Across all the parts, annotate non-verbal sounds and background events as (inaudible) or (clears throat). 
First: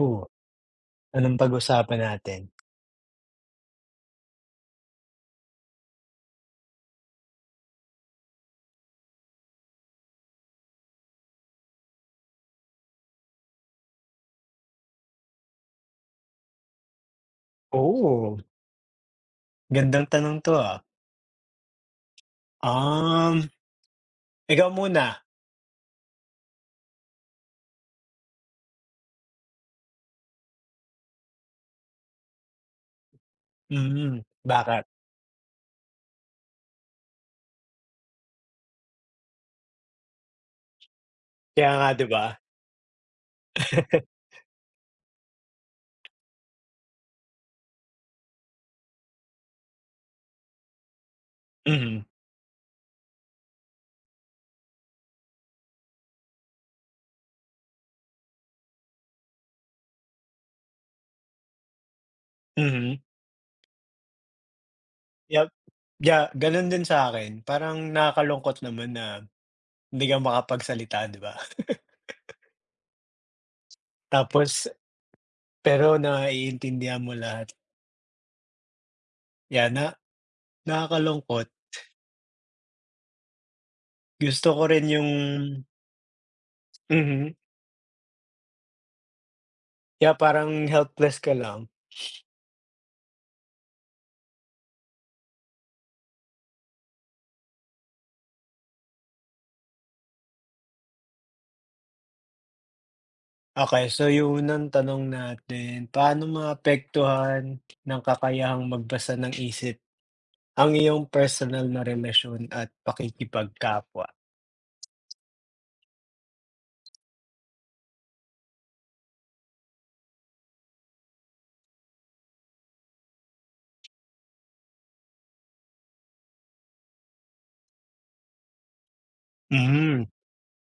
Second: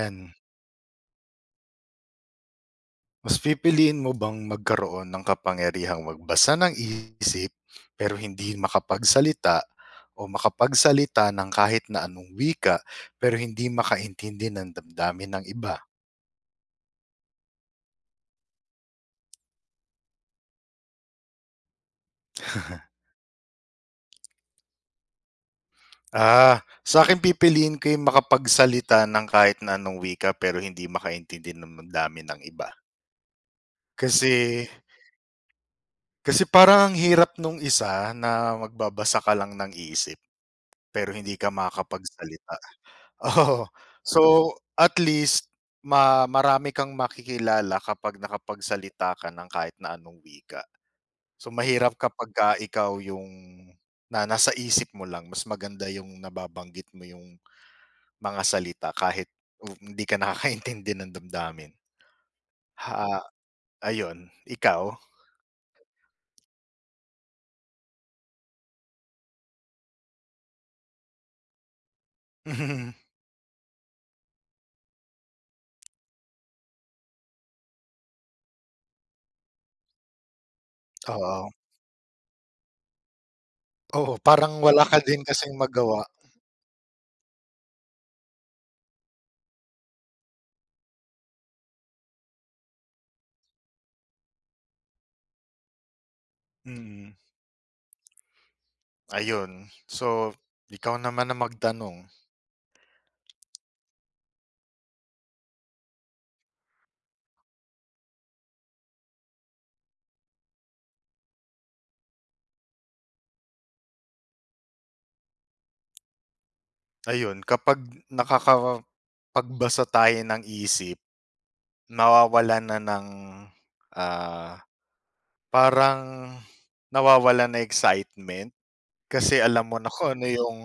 Oh, anong pag-usapan natin? Mas pipiliin mo bang magkaroon ng kapangyarihang magbasa ng isip pero hindi makapagsalita o makapagsalita ng kahit na anong wika pero hindi makaintindi ng damdamin ng iba? Oh, gandang tanong 'to, ah. Um, Ikaw muna. Ah, sa akin pipiliin ko yung makapagsalita ng kahit na anong wika pero hindi makaintindi ng damdamin ng iba. Kasi Bakit? kasi parang ang hirap nung isa na magbabasa ka lang ng isip pero hindi ka Kaya nga 'di ba? makakapagsalita. Oo. So, (laughs) at least marami kang makikilala kapag nakapagsalita ka ng kahit na anong wika. So, mahirap Mhm, kapagka ikaw yung na nasa isip mo lang, mas maganda yung nababanggit mo yung mga salita kahit hindi ka nakakaintindi ng damdamin. mhm. Ha, ayun, ikaw? (laughs) Yup, ya gano'n din sa akin. Parang nakakalungkot naman na hindi ka makapagsalita, 'di ba? (laughs) Mhm. Tapos pero naiintindihan mo lahat. Yeah, na nakakalungkot. Oo. Oo, Gusto parang ko wala rin ka yung din kasing magawa. mhm, yeah, parang helpless ka lang. Mm, Ayun. So, ikaw naman ang magtanong. Okay, so yung unang tanong natin, paano maapektuhan ng kakayahang magbasa ng isip ang iyong personal na relasyon at pakikipagkapwa? Ayun, kapag nakakapagbasa tayo ng isip, nawawalan na ng, ah, parang nawawalan na excitement kasi alam mo na Hmm, kung ano yung,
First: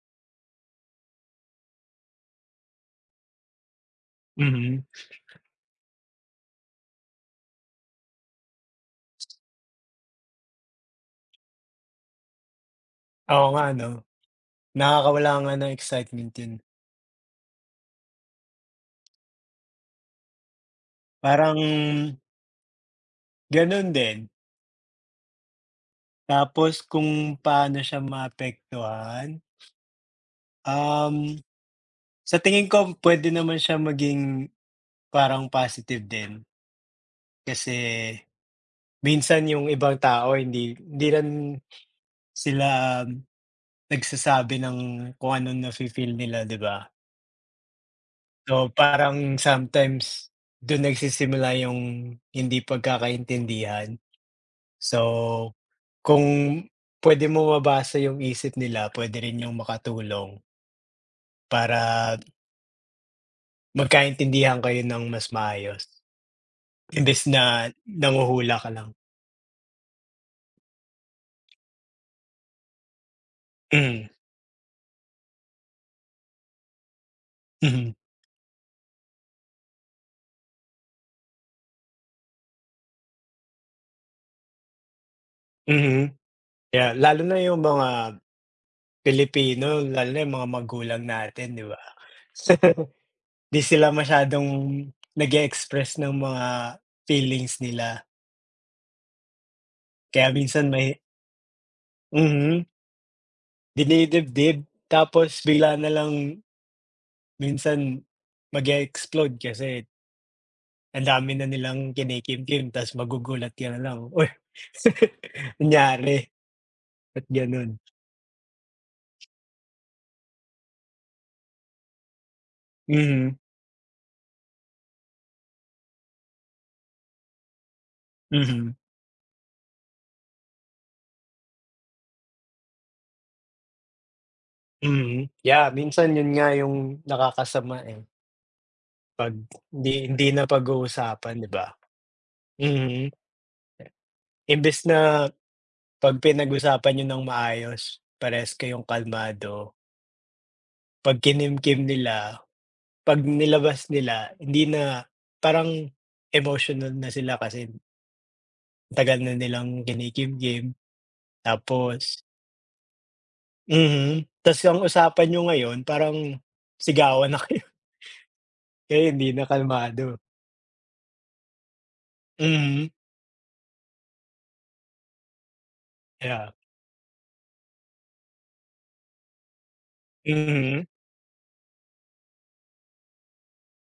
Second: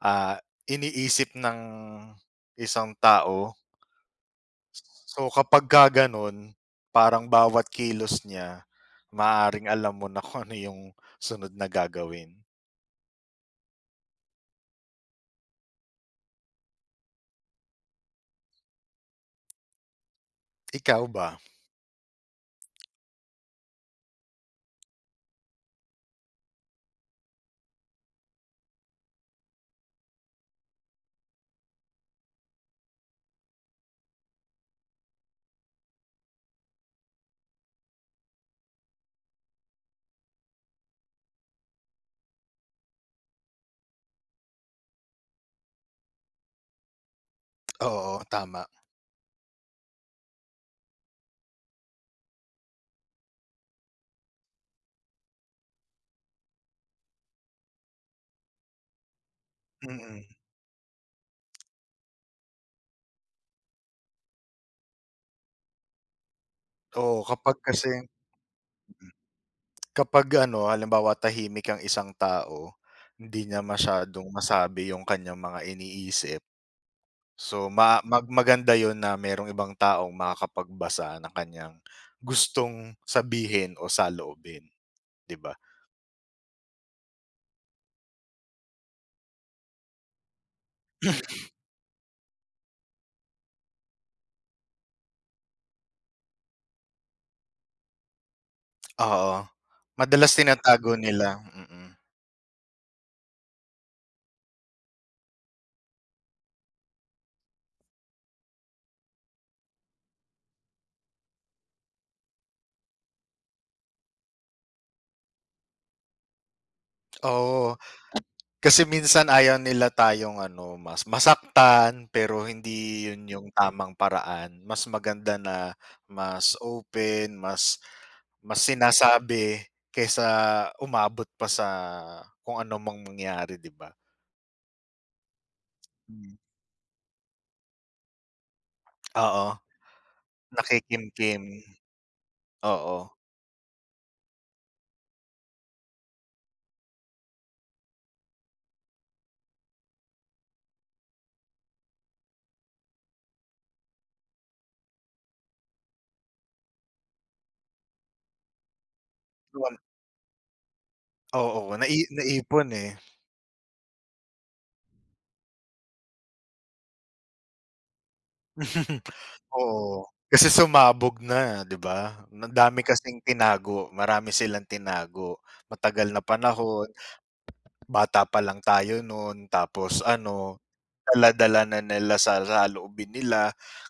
ah, iniisip ng isang tao. mhm. So, kapagka gano'n, parang bawat kilos niya, maaring alam mo na kung ano yung sunod na gagawin. Oo nga 'no, nakakawala nga ng excitement yun. Ikaw ba? Parang ganun din. Tapos kung paano siya maapektuhan, um, sa tingin ko pwede naman siya maging parang positive din. Kasi minsan yung ibang tao hindi hindi rin sila nagsasabi ng kung anong nafi-feel nila, 'di ba? Oo, So, tama. Parang sometimes dun nagsisimula yung hindi pagkakaintindihan. So, kung puwede mo mabasa yung isip nila, puwede rin yung Mm. makatulong para magkaintindihan kayo ng mas maayos Oo, imbes na kapag kasi nanghuhula ka lang. Kapag ano, halimbawa tahimik ang isang tao, hindi niya Mm, masyadong masabi yung kanyang mga iniisip. So ma mhm, mag maganda yun na merong ibang taong makakapagbasa ng kanyang gustong sabihin o saloobin, 'di ba? mhm. Kaya lalo na yung mga Pilipino, lalo na yung mga magulang natin, (clears throat) 'di ba? (laughs) 'Di sila masyadong nag-e-express ng mga feelings nila. Oo, Kaya madalas minsan tinatago may nila, mm. mhm, dinidibdib tapos bigla na lang minsan mag-e-explode kasi ang dami na nilang kinikimkim ta's magugulat ka na lang, "Uy, (laughs) nangyari?" Ba't Oo, gano'n? kasi minsan ayaw nila tayong ano, mas masaktan, pero hindi yun Mhm, yung tamang paraan. Mas maganda na mas open, mas Mas mhm, sinasabi kaysa umabot pa sa kung ano mang mangyari, 'di ba? mhm. Yeah, minsan 'yun Hmm, nga yung nakakasama, eh, 'pag oo, hindi hindi napag-uusapan, nakikimkim, 'di ba? oo. Mhm, imbes na, 'pag pinag-usapan niyo ng maayos, parehas kayong kalmado, 'pag kinimkim nila, 'pag nilabas nila hindi na parang emotional na sila kasi tagal na nilang Luwan kinikimkim Oo, tapos naipon, eh. mhm, ta's ang usapan niyo ngayon parang sigawan na kayo, (laughs) (laughs) kaya hindi na Oo, kalmado. kasi sumabog na, 'di ba? Ang dami Mhm, kasing tinago, marami silang tinago, matagal na yeah. panahon, bata pa lang tayo no'n tapos ano, Mhm, dala-dala na nila sa saloobin nila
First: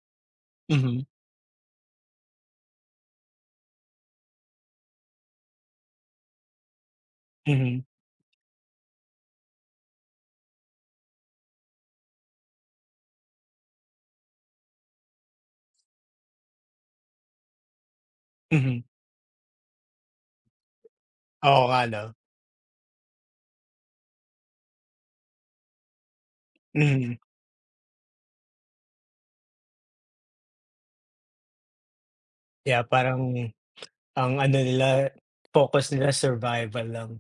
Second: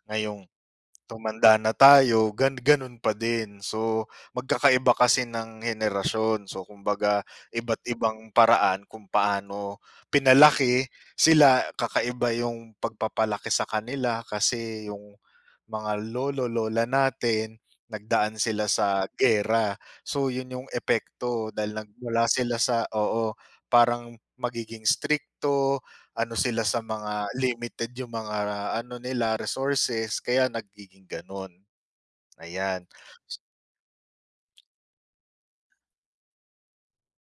ngayong mhm, tumanda na tayo, gano'n pa din. So, magkakaiba kasi ng henerasyon. So, kumbaga mhm, iba't ibang paraan kung paano pinalaki sila. Kakaiba yung pagpapalaki sa kanila kasi yung mga lolo-lola natin nagdaan sila mhm. sa gera. So, yun yung epekto Oo dahil nga 'no? nagmula sila sa, oo, parang magiging stricto ano sila, sa Mhm. mga limited yung mga ano nila, resources kaya nagiging gano'n, Kaya ayan. parang ang ano nila, focus nila survival lang.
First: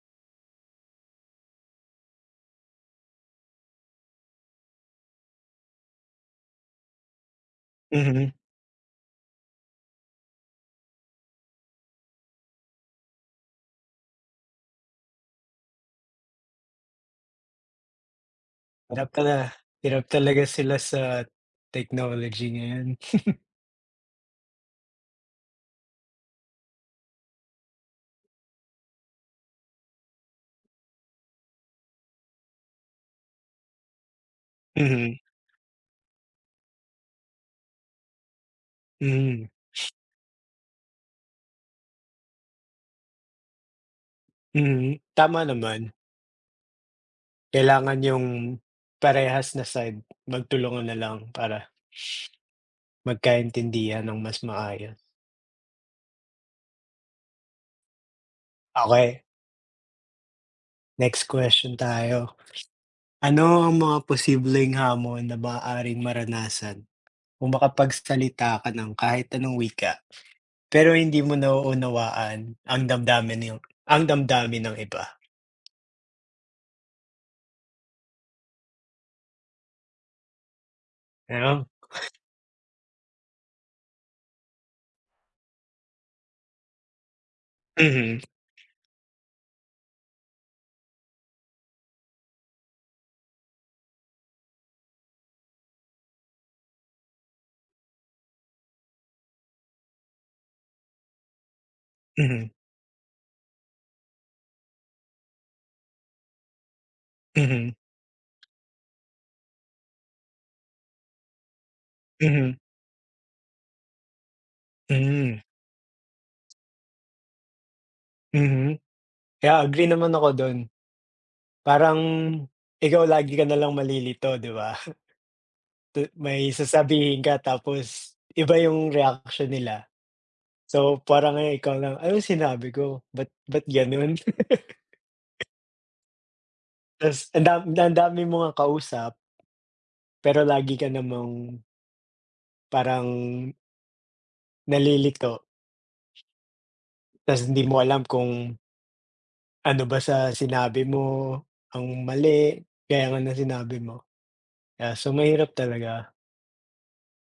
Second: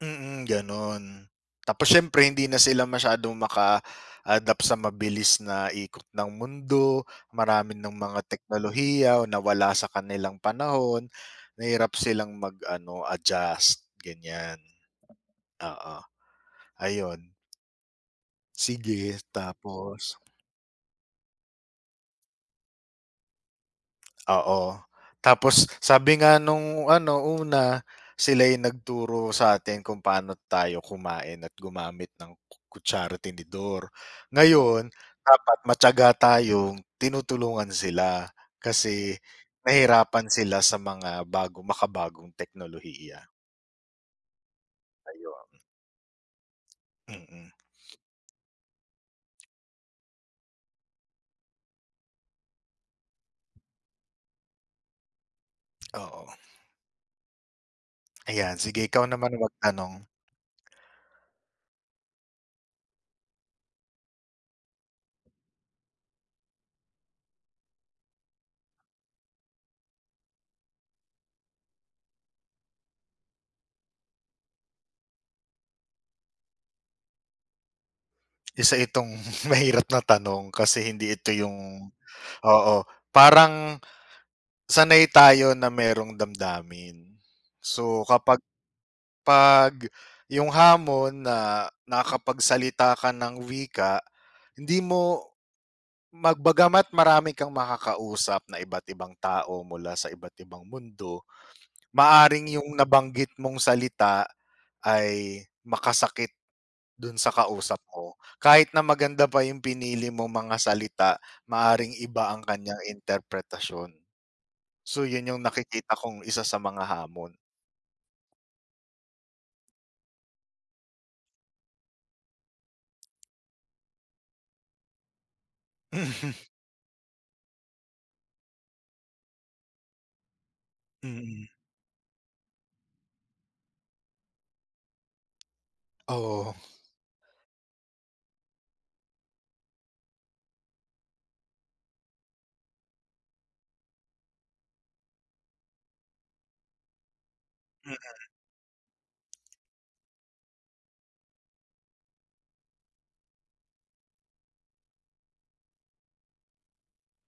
Gano'n. Tapos siyempre hindi na sila masyadong maka-adapt sa mabilis na ikot ng mundo, marami ng mga Mhm. teknolohiya o nawala sa kanilang panahon, nahirap silang mag-ano, adjust, ganyan. Oo, ayun. Hirap Sige, tala tapos? Hirap talaga sila sa technology ngayon. Oo, tapos sabi nga nung ano una, sila yung nagturo sa atin kung paano tayo kumain at gumamit ng kutsara, tinidor. Ngayon, Mhm, dapat matiyaga tayong tinutulungan sila kasi mhm, nahirapan sila sa mga makabagong teknolohiya, mhm, tama ayun. naman. Mm, Kailangan yung parehas na side magtulungan na lang para magkaintindihan ng mas maayos. oo. Ayan, sige ikaw Okay. naman magtanong. Next question tayo. Ano ang mga posibleng hamon na maaaring maranasan kung makapagsalita ka ng kahit anong wika, pero hindi mo nauunawaan ang damdamin ng iba, Isa itong (laughs) mahirap na tanong kasi hindi ito ano? yung, oo, parang sanay tayo na merong damdamin. So, Mhm, kapag 'pag yung hamon na nakakapagsalita ka ng wika, hindi mo bagama't marami kang makakausap na iba't ibang tao mula sa iba't ibang mundo, maaring mhm, yung nabanggit mong salita ay makasakit dun sa mhm. kausap mo. Kahit na maganda pa yung pinili mong mga salita, maaring iba ang Mhm, kanyang interpretasyon. So, yun yung hmm, nakikita kong isa sa mga hamon. mhm. Yeah, agree naman ako don. Parang ikaw lagi ka nalang malilito, 'di ba? (laughs) Mhm. May sasabihin ka tapos iba yung reaction nila. So, parang Mm. ngayon (laughs) ikaw lang, ano sinabi ko? Ba't gano'n?" Oo. Ta's (laughs) ang dami mo ngang kausap, pero lagi ka namang parang nalilito ta's hindi mo alam kung ano ba sa sinabi mo ang mali, kaya nga ng sinabi mo. Yeah, so mahirap talaga.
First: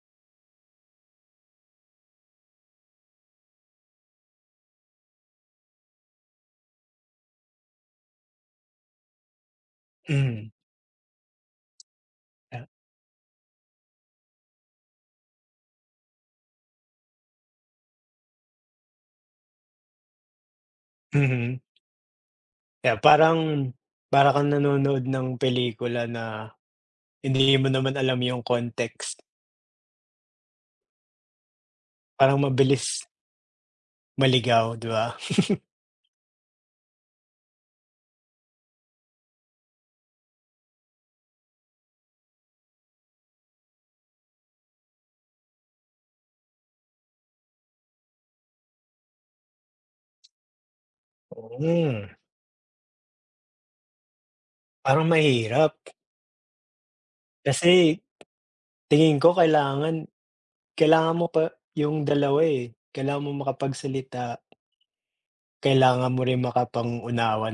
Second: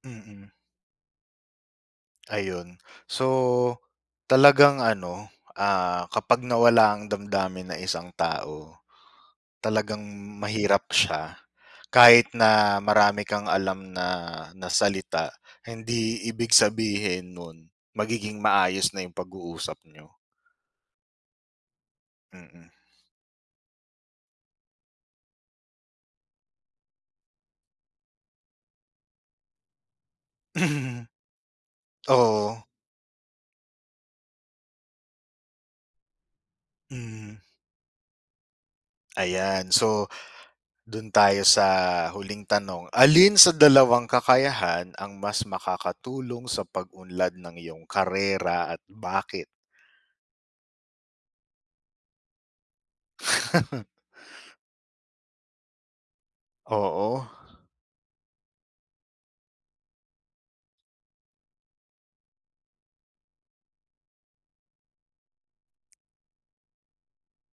Mm, mm. Ayun. So, talagang ano, kapag nawala ang damdamin ng isang tao, talagang Mhm. mahirap siya. Kahit na marami kang alam na na salita, hindi ibig sabihin nun magiging maayos na yung pag-uusap nyo. Mhm. Mm. Mm. Yeah, parang para kang nanonood ng pelikula na hindi mo naman alam yung context. (laughs) Parang Oo. mabilis maligaw, 'di ba? Hmm, Ayan. So, do'n tayo sa huling tanong. Alin sa dalawang kakayahan ang mas makakatulong sa pag-unlad ng iyong karera at bakit? Mm, (laughs) Parang mahirap. Oo, Kasi tingin ko kailangan kailangan mo pa yung dalawa, eh. Kailangan mo makapagsalita, kailangan mo rin makapang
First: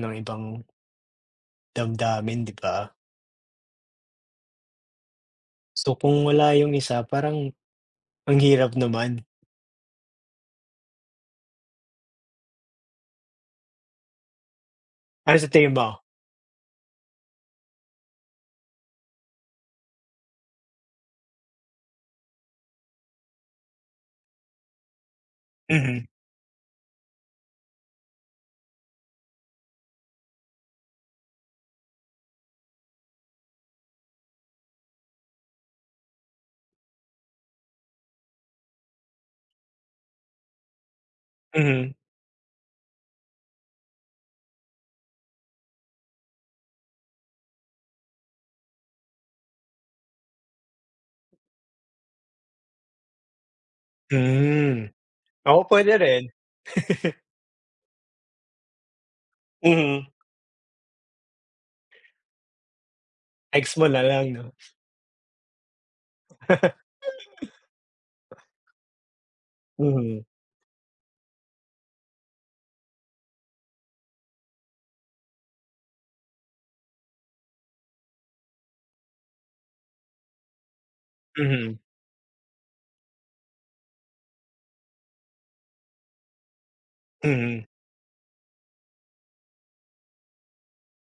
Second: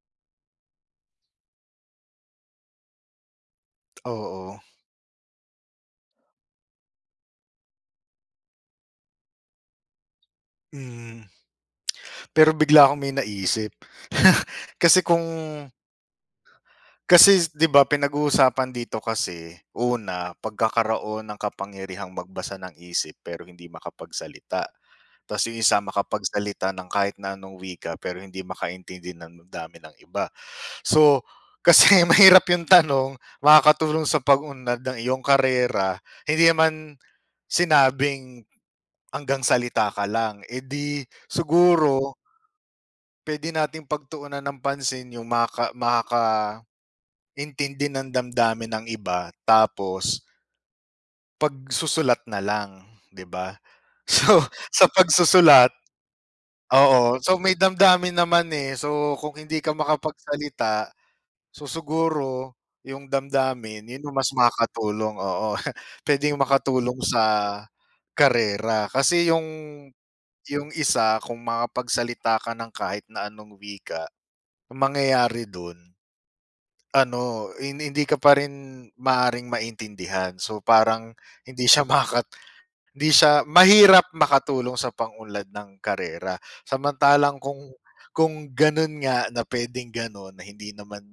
ng ibang damdamin, 'di ba? oo, So, kung wala yung isa parang ang hirap naman. mm. Pero bigla akong may naisip. (laughs) Kasi kung Ano sa tingin mo? kasi 'di ba pinag-uusapan dito kasi, una pagkakaroon ng kapangyarihang magbasa ng isip pero hindi makapagsalita. Tapos yung isa Mhm, makapagsalita ng kahit na anong wika pero hindi makaintindi ng dami ng iba. So, kasi (laughs) mahirap yung tanong, makakatulong sa pag-unlad ng iyong karera, hindi naman sinabing hanggang salita ka lang. Eh, di mhm. siguro pwede nating pagtuunan ng pansin yung makakaintindi ng damdamin ng iba tapos pagsusulat na lang, 'di ba? (laughs) So, Hmm, sa oo, pagsusulat, puwede rin. oo. So, may damdamin naman, eh. So, kung hindi ka Mhm. makapagsalita. So, siguro yung Ex damdamin mo na yun yung lang mas 'no? makakatulong, oo. (laughs) Puwedeng makatulong (laughs) sa karera kasi yung Mhm. yung isa kung makapagsalita ka ng kahit na anong wika, ang mangyayari dun ano, hindi ka pa rin maaaring maintindihan. So, parang hindi Mhm. siya (laughs) hindi siya mahirap makatulong sa pangunlad ng karera. Samantalang Mhm. kung gano'n nga na puwedeng gano'n na hindi naman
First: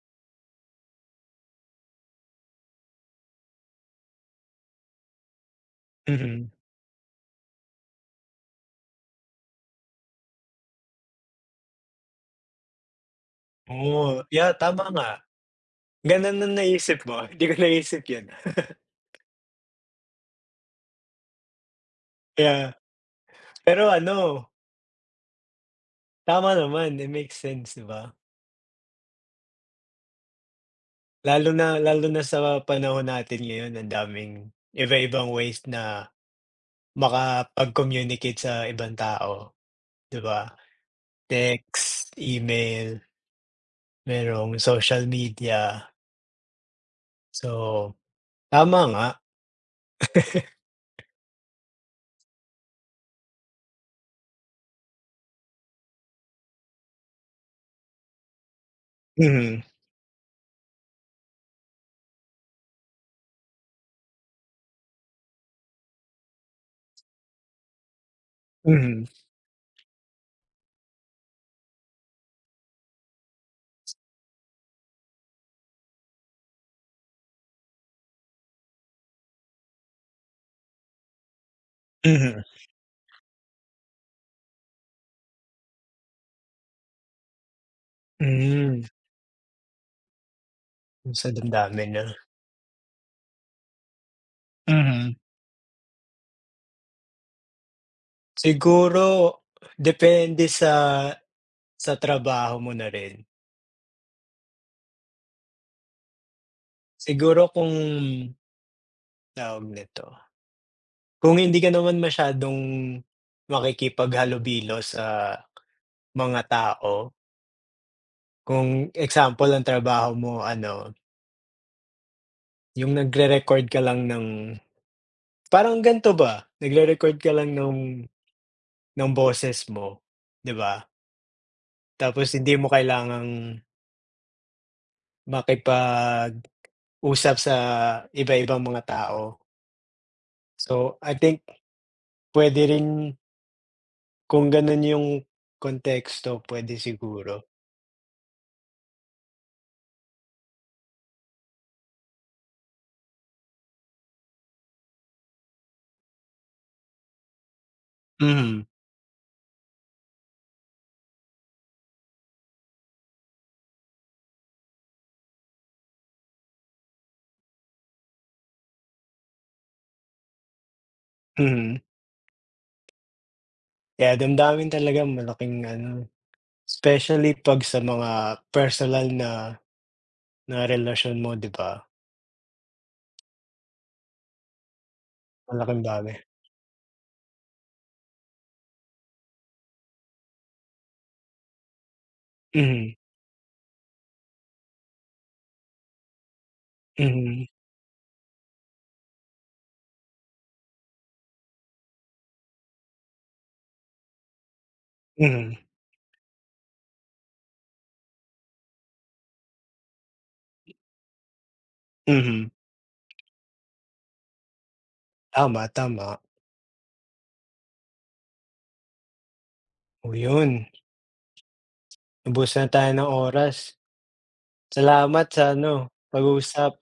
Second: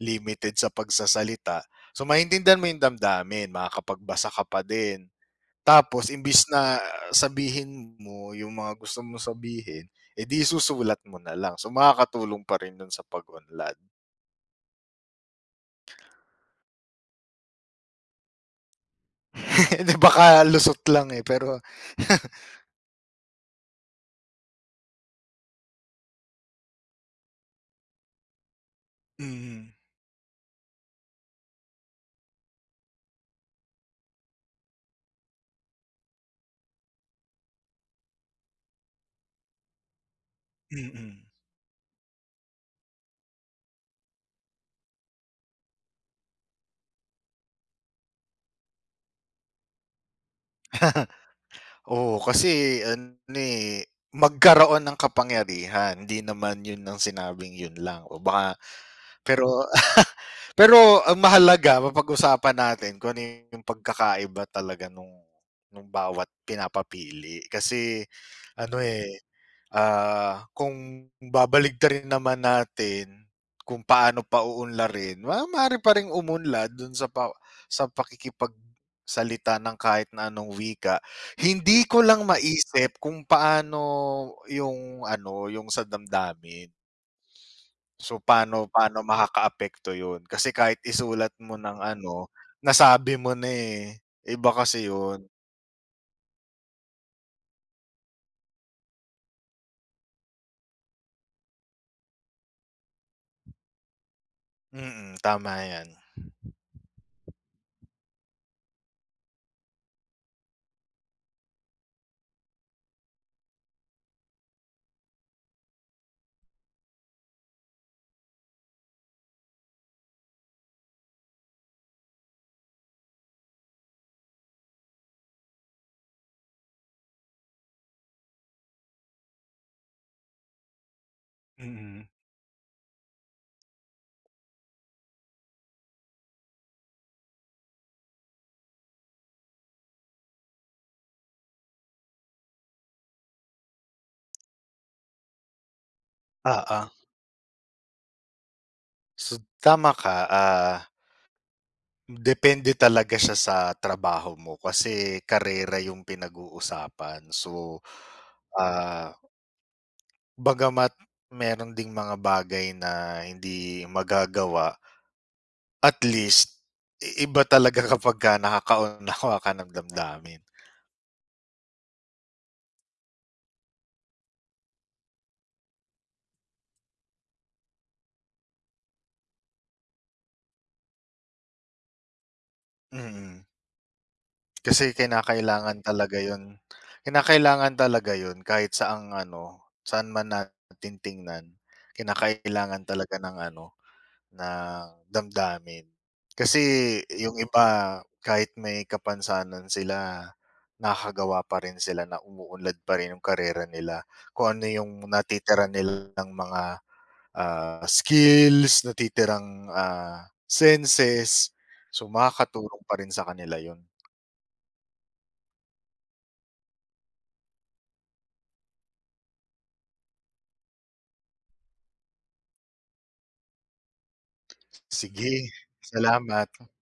limited sa pagsasalita, so maintindihan mo 'yung damdamin, makakapagbasa ka pa din. Tapos imbis Mhm. na sabihin mo 'yung mga gusto mong sabihin, edi susulat mo na lang. So makakatulong pa rin 'yun sa pag-unlad. Oo, yeah, tama nga. Gano'n ang naisip mo, (laughs) hindi ko naisip 'yun. (laughs) 'Di baka lusot lang, eh, pero (laughs) Yeah, pero ano, tama naman, it makes sense, 'di ba? mm, Lalo na sa panahon natin ngayon ang daming iba-ibang ways na makapag-communicate sa ibang tao, 'di ba? mm. Mm. Text, email, merong social media. So, tama nga. (laughs) Oo, kasi ano, eh, magkaroon ng kapangyarihan, hindi naman 'yun ang sinabing 'yun lang o baka Mhm. pero (laughs) pero ang mahalaga mapag-usapan natin kung ano 'yung pagkakaiba talaga nung bawat pinapapili kasi ano, Mhm. eh. Ah, kung babaliktarin naman natin kung paano pa uunlarin, maaari pa ring umunlad dun sa pakikipagsalita ng kahit na anong wika. Hindi ko lang Mhm. maisip kung paano yung ano, yung sa damdamin. So, paano Hmm. paano makakaapekto yun kasi kahit Sa isulat mo ng damdamin 'no? ano, nasabi mo na, eh. Iba kasi Mhm. yun. Siguro depende sa trabaho mo na rin. Mm, tama yan. Siguro kung tawag nito, kung hindi ka naman masyadong makikipaghalubilo sa mga tao, kung example ang trabaho mo ano, yung nagre-record ka lang ng parang ganito ba, nagre-record ka lang ng boses mo, 'di ba? Mm, Tapos hindi mo kailangang makipag usap sa iba-ibang mga tao. So, I think puwede rin kung gano'n yung konteksto pwede oo. siguro. So, tama ka. Depende talaga siya sa trabaho mo kasi karera yung pinag-uusapan. So, Mhm, ah, bagama't meron ding mga bagay na hindi magagawa, at least iba talaga (laughs) kapagka nakakaunawa ka ng damdamin. mhm. Yeah, damdamin talaga malaking ano, especially 'pag sa mga personal na na relasyon mo 'di ba, Mm, kasi malaking bagay. Kinakailangan talaga yun kahit saang ano, saan man natin tingnan, kinakailangan Mhm, talaga ng ano na damdamin. Kasi yung mhm, iba kahit may kapansanan sila, nakakagawa pa rin sila na umuunlad pa rin yung karera nila. Kung ano yung mhm, natitira nilang mga, skills, natitirang, senses. So, mhm. makakatulong pa rin sa kanila yun. Tama, tama. Oh, yun, ubos na tayo ng oras. Salamat Sige, sa ano, salamat. pag-uusap.